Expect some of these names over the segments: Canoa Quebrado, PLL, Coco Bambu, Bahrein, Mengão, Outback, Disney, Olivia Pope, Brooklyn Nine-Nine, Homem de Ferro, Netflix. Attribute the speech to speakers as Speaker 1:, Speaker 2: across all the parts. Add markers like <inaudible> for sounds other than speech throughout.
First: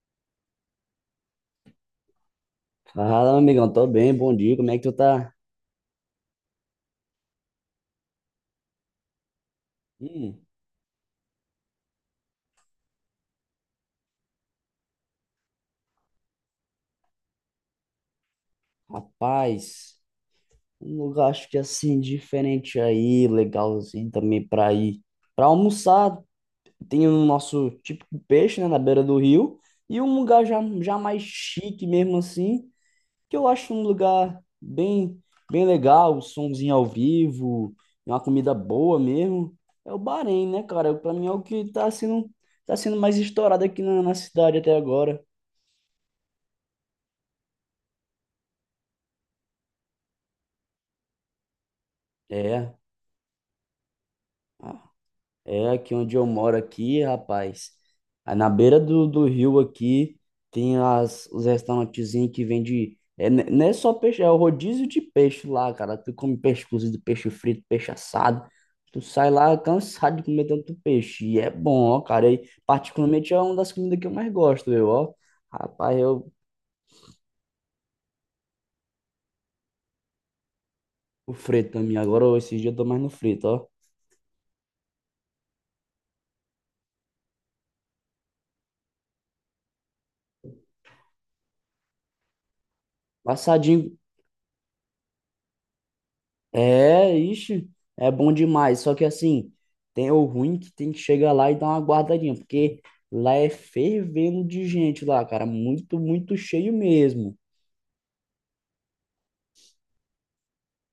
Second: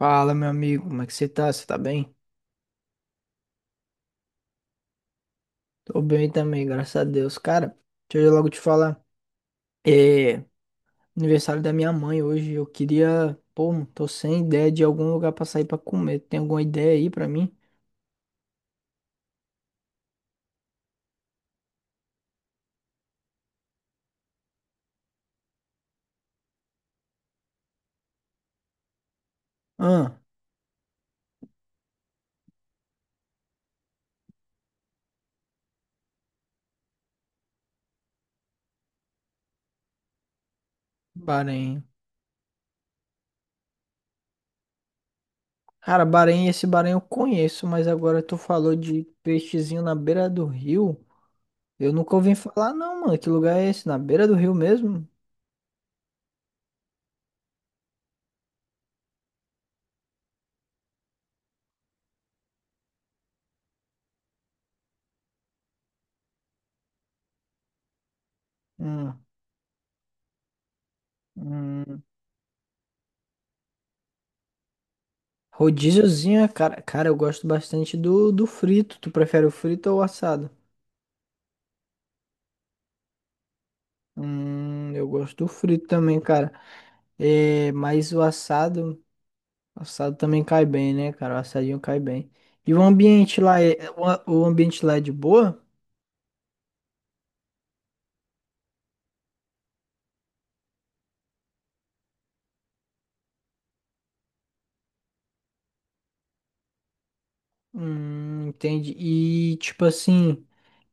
Speaker 1: Fala, meu amigo, como é que você tá? Você tá bem?
Speaker 2: Fala, meu amigão, tô bem, bom dia, como é que tu tá?
Speaker 1: Tô bem também, graças a Deus. Cara, deixa eu logo te falar.
Speaker 2: Hum.
Speaker 1: É aniversário da minha mãe hoje. Eu queria. Pô, tô sem ideia de algum lugar pra sair pra comer. Tem alguma ideia aí pra mim?
Speaker 2: Rapaz, um lugar acho que assim, diferente aí, legalzinho também pra ir. Pra almoçar, tem o nosso típico peixe, né, na beira do rio, e um
Speaker 1: Ah,
Speaker 2: lugar já mais chique mesmo assim, que eu acho um lugar bem, bem legal, somzinho ao vivo, uma comida boa mesmo. É o Bahrein, né, cara? Pra mim é o que
Speaker 1: Bahrein.
Speaker 2: tá sendo mais estourado aqui na cidade até agora.
Speaker 1: Cara, Bahrein, esse Bahrein eu conheço, mas agora tu falou de peixezinho na beira do rio. Eu nunca ouvi falar,
Speaker 2: É.
Speaker 1: não, mano. Que lugar é esse? Na beira do rio mesmo?
Speaker 2: É aqui onde eu moro aqui, rapaz. Aí na beira do rio aqui tem os restaurantezinhos que vende. É, não é só peixe, é o rodízio de peixe lá, cara. Tu come peixe cozido, peixe frito, peixe assado. Tu
Speaker 1: Hum,
Speaker 2: sai lá cansado de comer tanto peixe. E é bom, ó,
Speaker 1: hum.
Speaker 2: cara. E, particularmente é uma das comidas que eu mais gosto, eu, ó. Rapaz,
Speaker 1: Rodíziozinho, cara, eu gosto bastante do frito. Tu prefere o frito ou o assado?
Speaker 2: o frito também. Agora, ó, esses dias eu tô mais no frito, ó.
Speaker 1: Eu gosto do frito também, cara. É, mas o assado também cai bem, né, cara? O assadinho cai bem. E
Speaker 2: Passadinho.
Speaker 1: o ambiente lá é de boa?
Speaker 2: É, ixi, é bom demais. Só que assim, tem o ruim que tem que chegar lá e dar uma guardadinha, porque lá é fervendo de gente lá, cara. Muito, muito cheio mesmo.
Speaker 1: Entendi. E tipo assim,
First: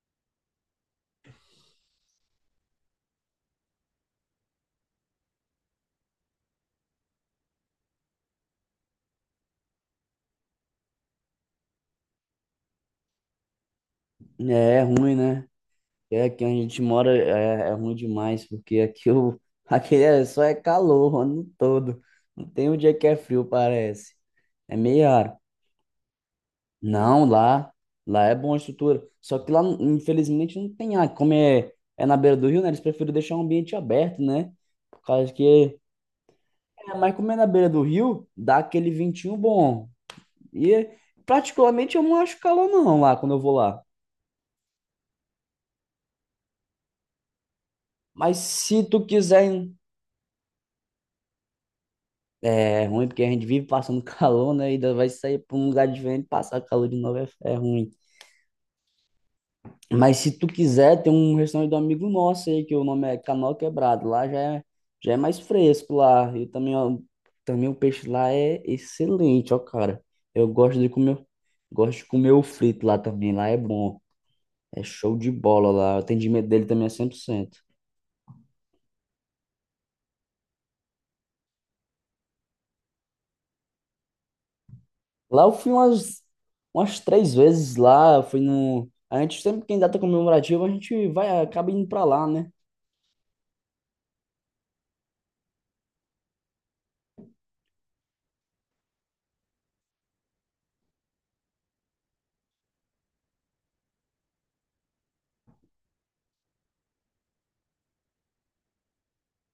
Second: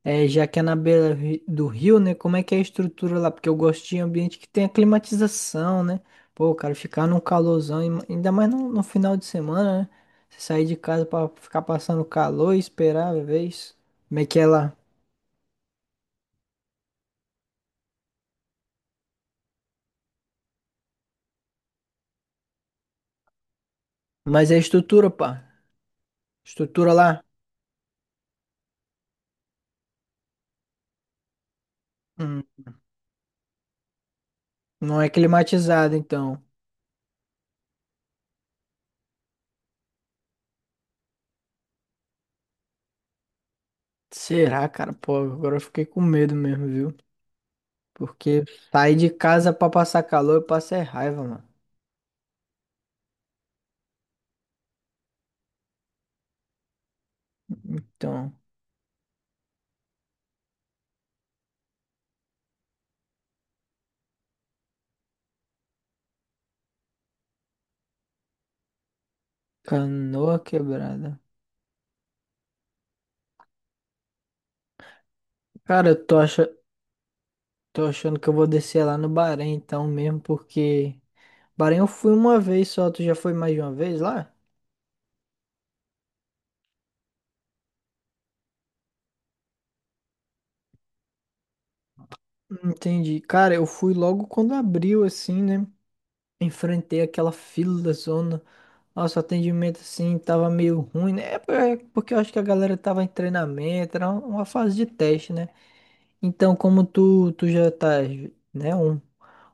Speaker 1: é, já que é na beira do rio, né? Como é que é a estrutura lá? Porque eu gosto de ambiente que tem a climatização, né? Pô, cara, ficar num calorzão, ainda mais no final de semana, né? Você sair de casa pra ficar passando calor e esperar, às vezes. Como é que é
Speaker 2: É,
Speaker 1: lá?
Speaker 2: é ruim, né? É, aqui onde a gente mora é ruim demais, porque aqui, <laughs> aqui é, só é calor o ano todo. Não tem um dia que é frio, parece.
Speaker 1: Mas é a
Speaker 2: É meio
Speaker 1: estrutura, pá.
Speaker 2: raro.
Speaker 1: Estrutura lá,
Speaker 2: Não, lá é bom a estrutura. Só que lá, infelizmente, não tem ar. Como é na beira
Speaker 1: hum,
Speaker 2: do rio, né? Eles preferem deixar o ambiente aberto, né?
Speaker 1: não
Speaker 2: Por
Speaker 1: é
Speaker 2: causa que.
Speaker 1: climatizada, então.
Speaker 2: É, mas como é na beira do rio, dá aquele ventinho bom. E, particularmente, eu não acho calor, não, lá, quando eu vou lá.
Speaker 1: Será, cara? Pô, agora eu fiquei com medo mesmo, viu?
Speaker 2: Mas
Speaker 1: Porque
Speaker 2: se
Speaker 1: sair
Speaker 2: tu
Speaker 1: de casa
Speaker 2: quiser.
Speaker 1: pra passar calor, eu passo é raiva, mano.
Speaker 2: É ruim, porque a gente vive passando <laughs> calor, né? E ainda vai sair para um lugar diferente, passar calor de novo é ruim.
Speaker 1: Então,
Speaker 2: Mas se tu quiser, tem um restaurante do amigo nosso aí, que o nome é Canoa Quebrado. Lá já é mais fresco lá. E também, ó, também o peixe lá é excelente, ó, cara.
Speaker 1: canoa
Speaker 2: Eu gosto de comer,
Speaker 1: quebrada.
Speaker 2: gosto de comer o frito lá também. Lá é bom. É show de bola
Speaker 1: Cara,
Speaker 2: lá. O
Speaker 1: eu tô, ach...
Speaker 2: atendimento dele também é 100%.
Speaker 1: Tô achando que eu vou descer lá no Bahrein então mesmo, porque... Bahrein eu fui uma vez só, tu já foi mais de uma vez lá?
Speaker 2: Lá eu fui umas 3 vezes lá. Eu fui no... A gente sempre quem data comemorativa, a gente vai, acaba indo pra lá, né?
Speaker 1: Entendi. Cara, eu fui logo quando abriu, assim, né? Enfrentei aquela fila da zona. Nossa, o atendimento, assim, tava meio ruim, né? É porque eu acho que a galera tava em treinamento, era uma fase de teste, né? Então, como tu já tá, né, um,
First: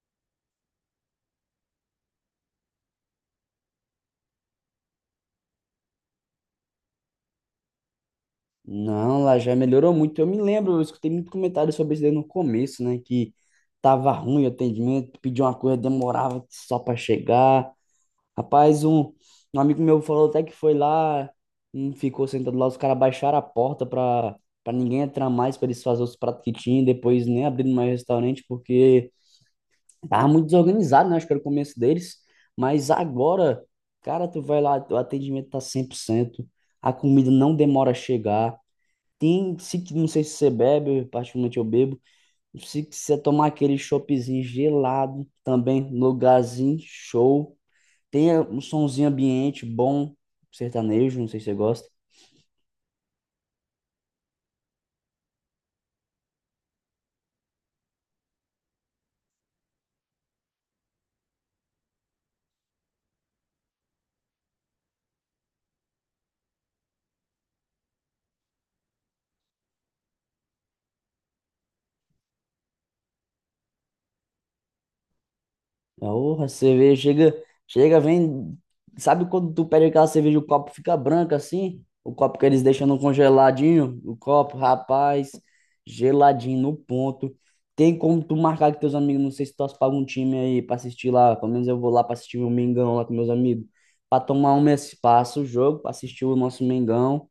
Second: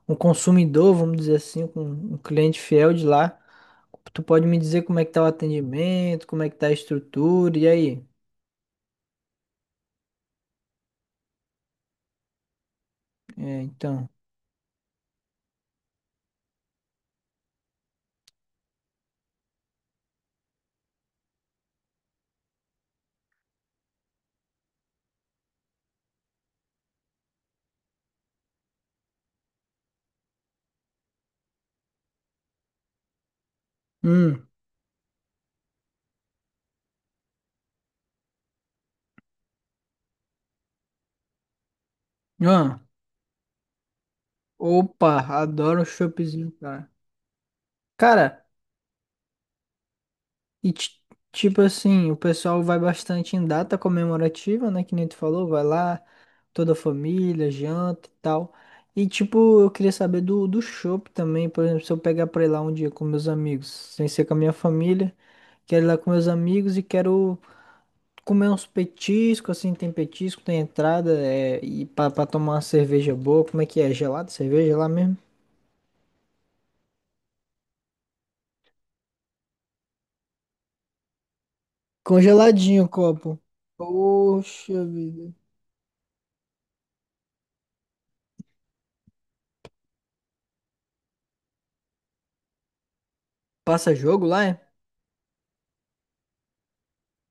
Speaker 1: um consumidor, vamos dizer assim, um cliente fiel de lá, tu pode me dizer como é que tá o atendimento, como é que tá a estrutura, e aí?
Speaker 2: Não, lá já melhorou muito. Eu me lembro, eu escutei muito comentário sobre isso daí no começo, né? Que
Speaker 1: É, então.
Speaker 2: tava ruim o atendimento, pedia uma coisa, demorava só para chegar. Rapaz, um amigo meu falou até que foi lá, ficou sentado lá, os caras baixaram a porta pra ninguém entrar mais, pra eles fazerem os pratos que tinham, depois nem abrindo mais restaurante, porque tava muito desorganizado, né? Acho que era o começo deles. Mas agora, cara, tu
Speaker 1: Hum.
Speaker 2: vai lá, o atendimento tá 100%. A comida não demora a chegar. Tem, se, não sei se você bebe, eu, particularmente eu bebo.
Speaker 1: Ah,
Speaker 2: Se você tomar aquele choppzinho
Speaker 1: opa,
Speaker 2: gelado também,
Speaker 1: adoro um choppzinho,
Speaker 2: lugarzinho
Speaker 1: cara.
Speaker 2: show. Tem
Speaker 1: Cara,
Speaker 2: um somzinho ambiente bom,
Speaker 1: e ti-
Speaker 2: sertanejo, não sei se você
Speaker 1: tipo
Speaker 2: gosta.
Speaker 1: assim, o pessoal vai bastante em data comemorativa, né? Que nem tu falou, vai lá, toda a família, janta e tal. E tipo, eu queria saber do chopp também, por exemplo, se eu pegar pra ir lá um dia com meus amigos, sem ser com a minha família, quero ir lá com meus amigos e quero comer uns petiscos, assim, tem petisco, tem entrada, é, e pra tomar uma cerveja boa, como é que é? Gelado, cerveja lá mesmo?
Speaker 2: Porra, a cerveja chega, chega, vem. Sabe quando tu pede aquela cerveja, e o copo fica branco assim? O copo que eles
Speaker 1: Congeladinho
Speaker 2: deixam
Speaker 1: o
Speaker 2: no
Speaker 1: copo.
Speaker 2: congeladinho, o copo,
Speaker 1: Poxa
Speaker 2: rapaz,
Speaker 1: vida.
Speaker 2: geladinho no ponto. Tem como tu marcar com teus amigos, não sei se tu torce pra algum time aí pra assistir lá, pelo menos eu vou lá pra assistir o Mengão lá com meus amigos,
Speaker 1: Passa
Speaker 2: pra
Speaker 1: jogo lá,
Speaker 2: tomar
Speaker 1: é?
Speaker 2: um espaço, o jogo, pra assistir o nosso Mengão.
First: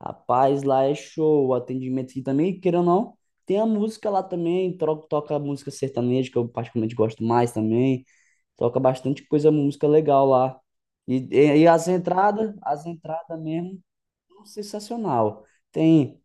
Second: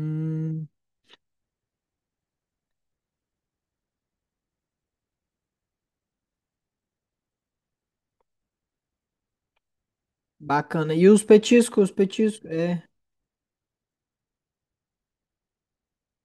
Speaker 2: Rapaz, lá é show, o atendimento aqui também, queira ou não, tem a música lá também, toca música sertaneja, que eu particularmente gosto mais também, toca bastante coisa, música legal lá.
Speaker 1: bacana. E
Speaker 2: E,
Speaker 1: os
Speaker 2: e, e
Speaker 1: petiscos,
Speaker 2: as
Speaker 1: os petiscos,
Speaker 2: entradas,
Speaker 1: é,
Speaker 2: as entradas mesmo, sensacional. Tem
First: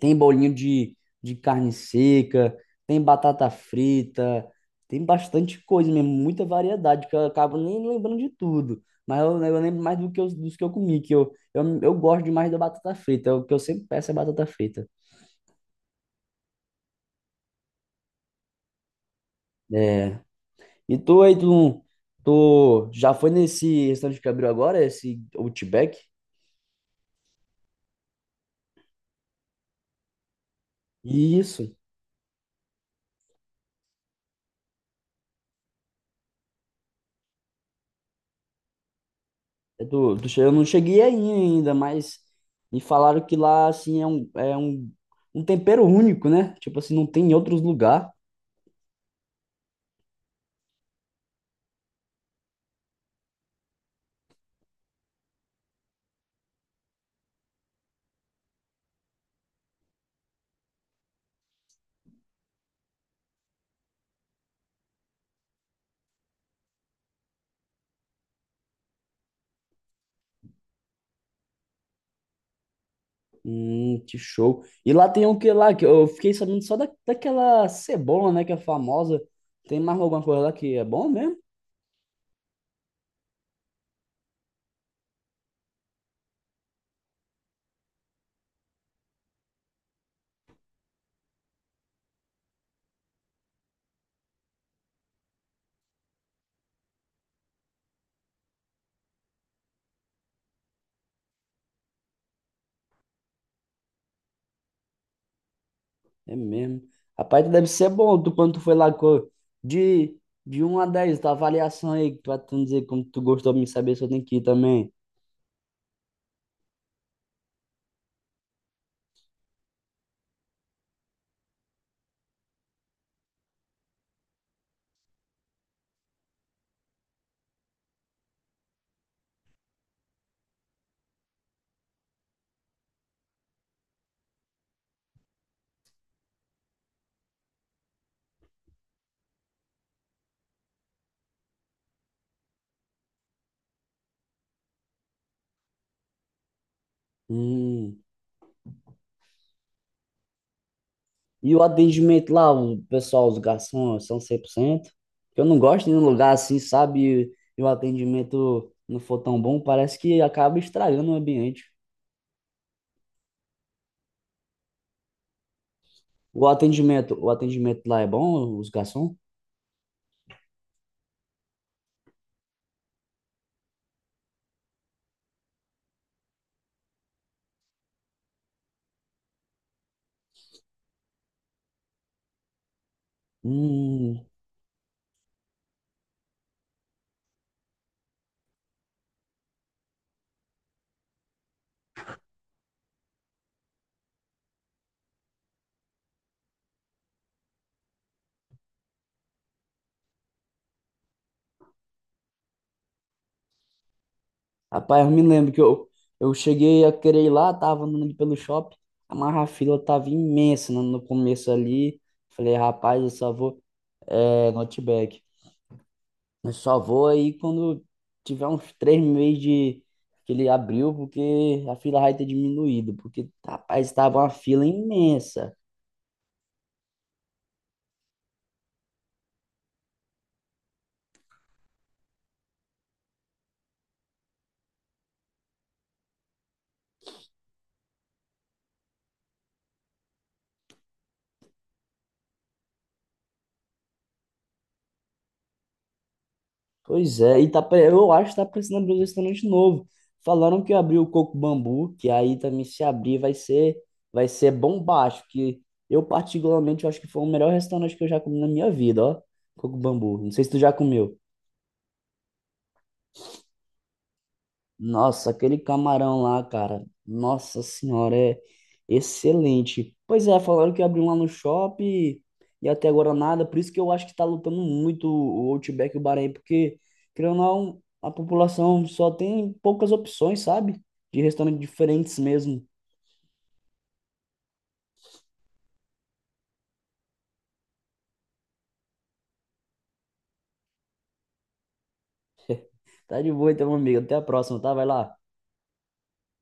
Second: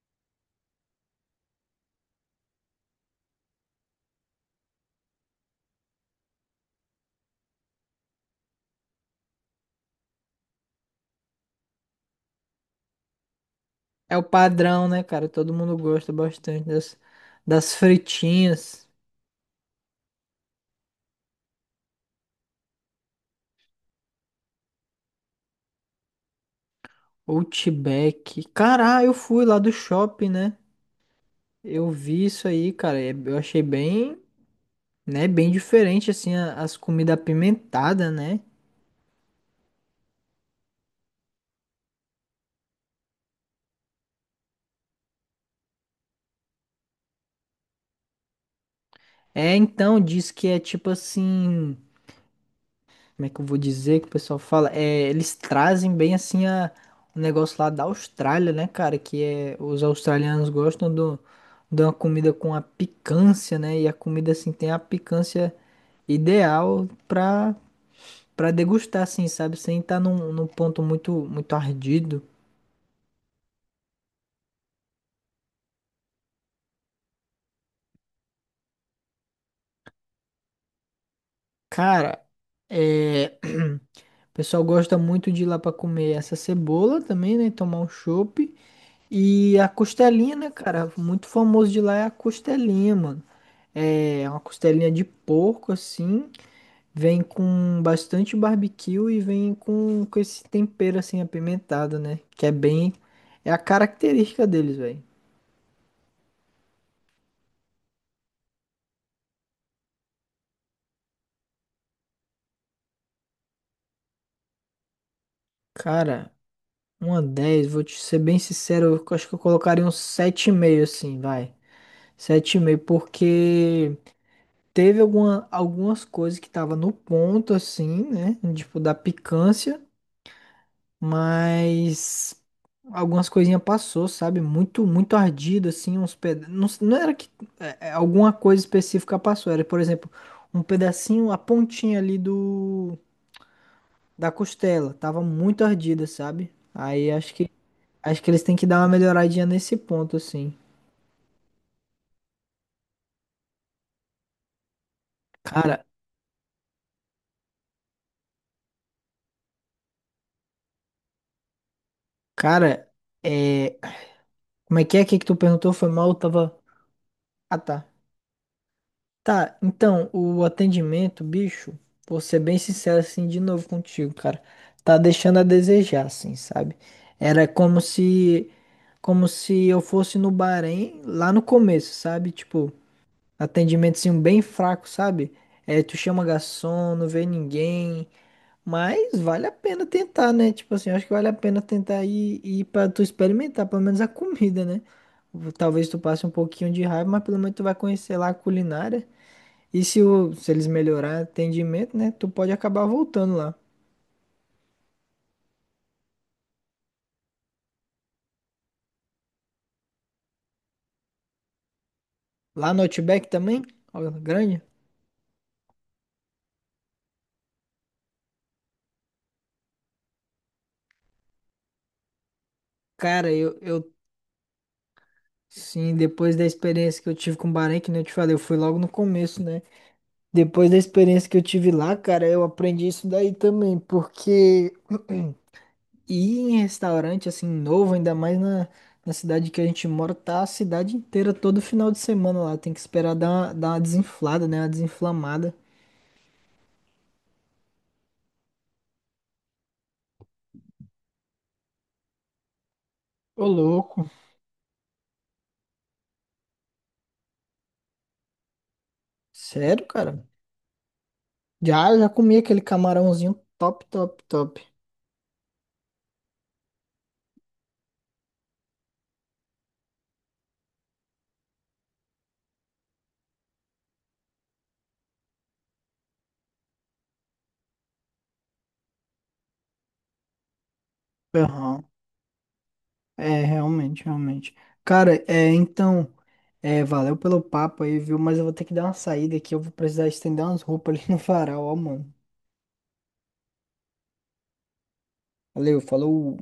Speaker 2: tem bolinho de carne seca, tem batata frita, tem bastante coisa mesmo, muita variedade, que eu acabo nem lembrando de tudo. Mas eu lembro mais dos que eu comi, que eu gosto demais da batata frita. O que eu sempre peço é
Speaker 1: é o
Speaker 2: batata
Speaker 1: padrão,
Speaker 2: frita.
Speaker 1: né, cara? Todo mundo gosta bastante das fritinhas.
Speaker 2: É. E tu aí, tu já foi nesse restaurante que abriu agora, esse Outback?
Speaker 1: Outback. Caralho, eu fui lá do shopping, né?
Speaker 2: Isso.
Speaker 1: Eu vi isso aí, cara. E eu achei bem, né? Bem diferente, assim, as comidas apimentadas, né?
Speaker 2: Eu não cheguei aí ainda, mas me falaram que lá, assim, um tempero único, né? Tipo assim, não tem em outros lugares.
Speaker 1: É, então, diz que é tipo assim. Como é que eu vou dizer que o pessoal fala? É, eles trazem bem assim o negócio lá da Austrália, né, cara? Que é, os australianos gostam de uma comida com a picância, né? E a comida, assim, tem a picância ideal pra degustar, assim, sabe? Sem estar num ponto muito, muito ardido.
Speaker 2: Que show. E lá tem o que lá? Que eu fiquei sabendo só daquela cebola, né? Que é famosa. Tem mais alguma coisa lá que é bom mesmo?
Speaker 1: Cara, é... <clears throat> o pessoal gosta muito de ir lá pra comer essa cebola também, né? Tomar um chopp. E a costelinha, né, cara? Muito famoso de lá é a costelinha, mano. É uma costelinha de porco, assim. Vem com bastante barbecue e vem com esse tempero, assim, apimentado, né? Que é bem. É a característica deles, velho.
Speaker 2: É mesmo. Rapaz, deve ser bom tu, quando tu foi lá. De, de 1 a 10 tua avaliação aí, que tu vai tu dizer como tu gostou de me saber se eu tenho que ir também.
Speaker 1: Cara, uma dez. Vou te ser bem sincero, eu acho que eu colocaria um sete e meio, assim, vai. Sete e meio, porque teve algumas coisas que tava no ponto, assim, né? Tipo, da picância, mas algumas coisinhas passou, sabe? Muito, muito ardido, assim, uns pedaços. Não, não era que alguma coisa específica passou, era, por exemplo, um pedacinho, a pontinha ali do da costela, tava muito ardida, sabe? Aí acho que
Speaker 2: Hum.
Speaker 1: acho que eles têm que dar uma melhoradinha nesse ponto, assim.
Speaker 2: E o atendimento lá, o pessoal, os garçons, são 100%. Eu não
Speaker 1: Cara,
Speaker 2: gosto de ir num lugar assim, sabe? E o atendimento não for tão bom, parece que acaba estragando o ambiente.
Speaker 1: cara. é Como é que é? O que é que tu perguntou? Foi mal, eu
Speaker 2: O
Speaker 1: tava.
Speaker 2: atendimento, o
Speaker 1: Ah,
Speaker 2: atendimento
Speaker 1: tá.
Speaker 2: lá é bom, os garçons?
Speaker 1: Tá, então, o atendimento, bicho, vou ser bem sincero assim de novo contigo, cara. Tá deixando a desejar, assim, sabe? Era como se. Como se eu fosse no Bahrein lá no começo, sabe? Tipo, atendimento assim,
Speaker 2: Hum,
Speaker 1: bem fraco, sabe? É, tu chama garçom, não vê ninguém. Mas vale a pena tentar, né? Tipo assim, eu acho que vale a pena tentar ir pra tu experimentar, pelo menos a comida, né? Talvez tu passe um pouquinho de raiva, mas pelo menos tu vai conhecer lá a culinária. E se eles melhorarem o atendimento, né? Tu pode acabar voltando lá.
Speaker 2: Rapaz, eu me lembro que eu cheguei a querer ir lá, tava andando ali pelo shopping, mas a fila tava imensa no começo ali. Falei,
Speaker 1: Lá no
Speaker 2: rapaz, eu
Speaker 1: Outback
Speaker 2: só
Speaker 1: também?
Speaker 2: vou,
Speaker 1: Olha,
Speaker 2: é,
Speaker 1: grande.
Speaker 2: Outback. Eu só vou aí quando tiver uns 3 meses de que ele abriu, porque a fila vai ter diminuído, porque,
Speaker 1: Cara, eu,
Speaker 2: rapaz,
Speaker 1: eu
Speaker 2: tava uma fila imensa.
Speaker 1: sim, depois da experiência que eu tive com o Bahrein, que nem eu te falei, eu fui logo no começo, né? Depois da experiência que eu tive lá, cara, eu aprendi isso daí também, porque. <clears throat> E em restaurante assim novo, ainda mais na, cidade que a gente mora, tá a cidade inteira todo final de semana lá. Tem que esperar dar uma desinflada, né? Uma desinflamada.
Speaker 2: Pois é, e tá, eu acho que tá precisando abrir um restaurante novo. Falaram que abriu o Coco Bambu, que aí também se abrir vai
Speaker 1: Ô,
Speaker 2: ser,
Speaker 1: louco.
Speaker 2: vai ser bombástico, que eu particularmente eu acho que foi o melhor restaurante que eu já comi na minha vida, ó. Coco
Speaker 1: Sério,
Speaker 2: Bambu.
Speaker 1: cara?
Speaker 2: Não sei se tu já comeu.
Speaker 1: Já, já comi aquele camarãozinho top, top, top.
Speaker 2: Nossa, aquele camarão lá, cara. Nossa senhora, é excelente. Pois é, falaram que abriu lá no shopping e até agora nada. Por isso que eu acho que tá lutando muito o Outback e o Bahrein, porque, querendo ou não, a população só tem poucas opções, sabe? De restaurantes
Speaker 1: Aham.
Speaker 2: diferentes mesmo.
Speaker 1: É, realmente, realmente. Cara, é, então, é, valeu pelo papo aí, viu? Mas eu vou ter que dar uma saída aqui. Eu vou precisar estender umas roupas ali no varal, ó, mano.
Speaker 2: Tá de boa então, meu amigo. Até a próxima, tá? Vai lá.
Speaker 1: Valeu, falou.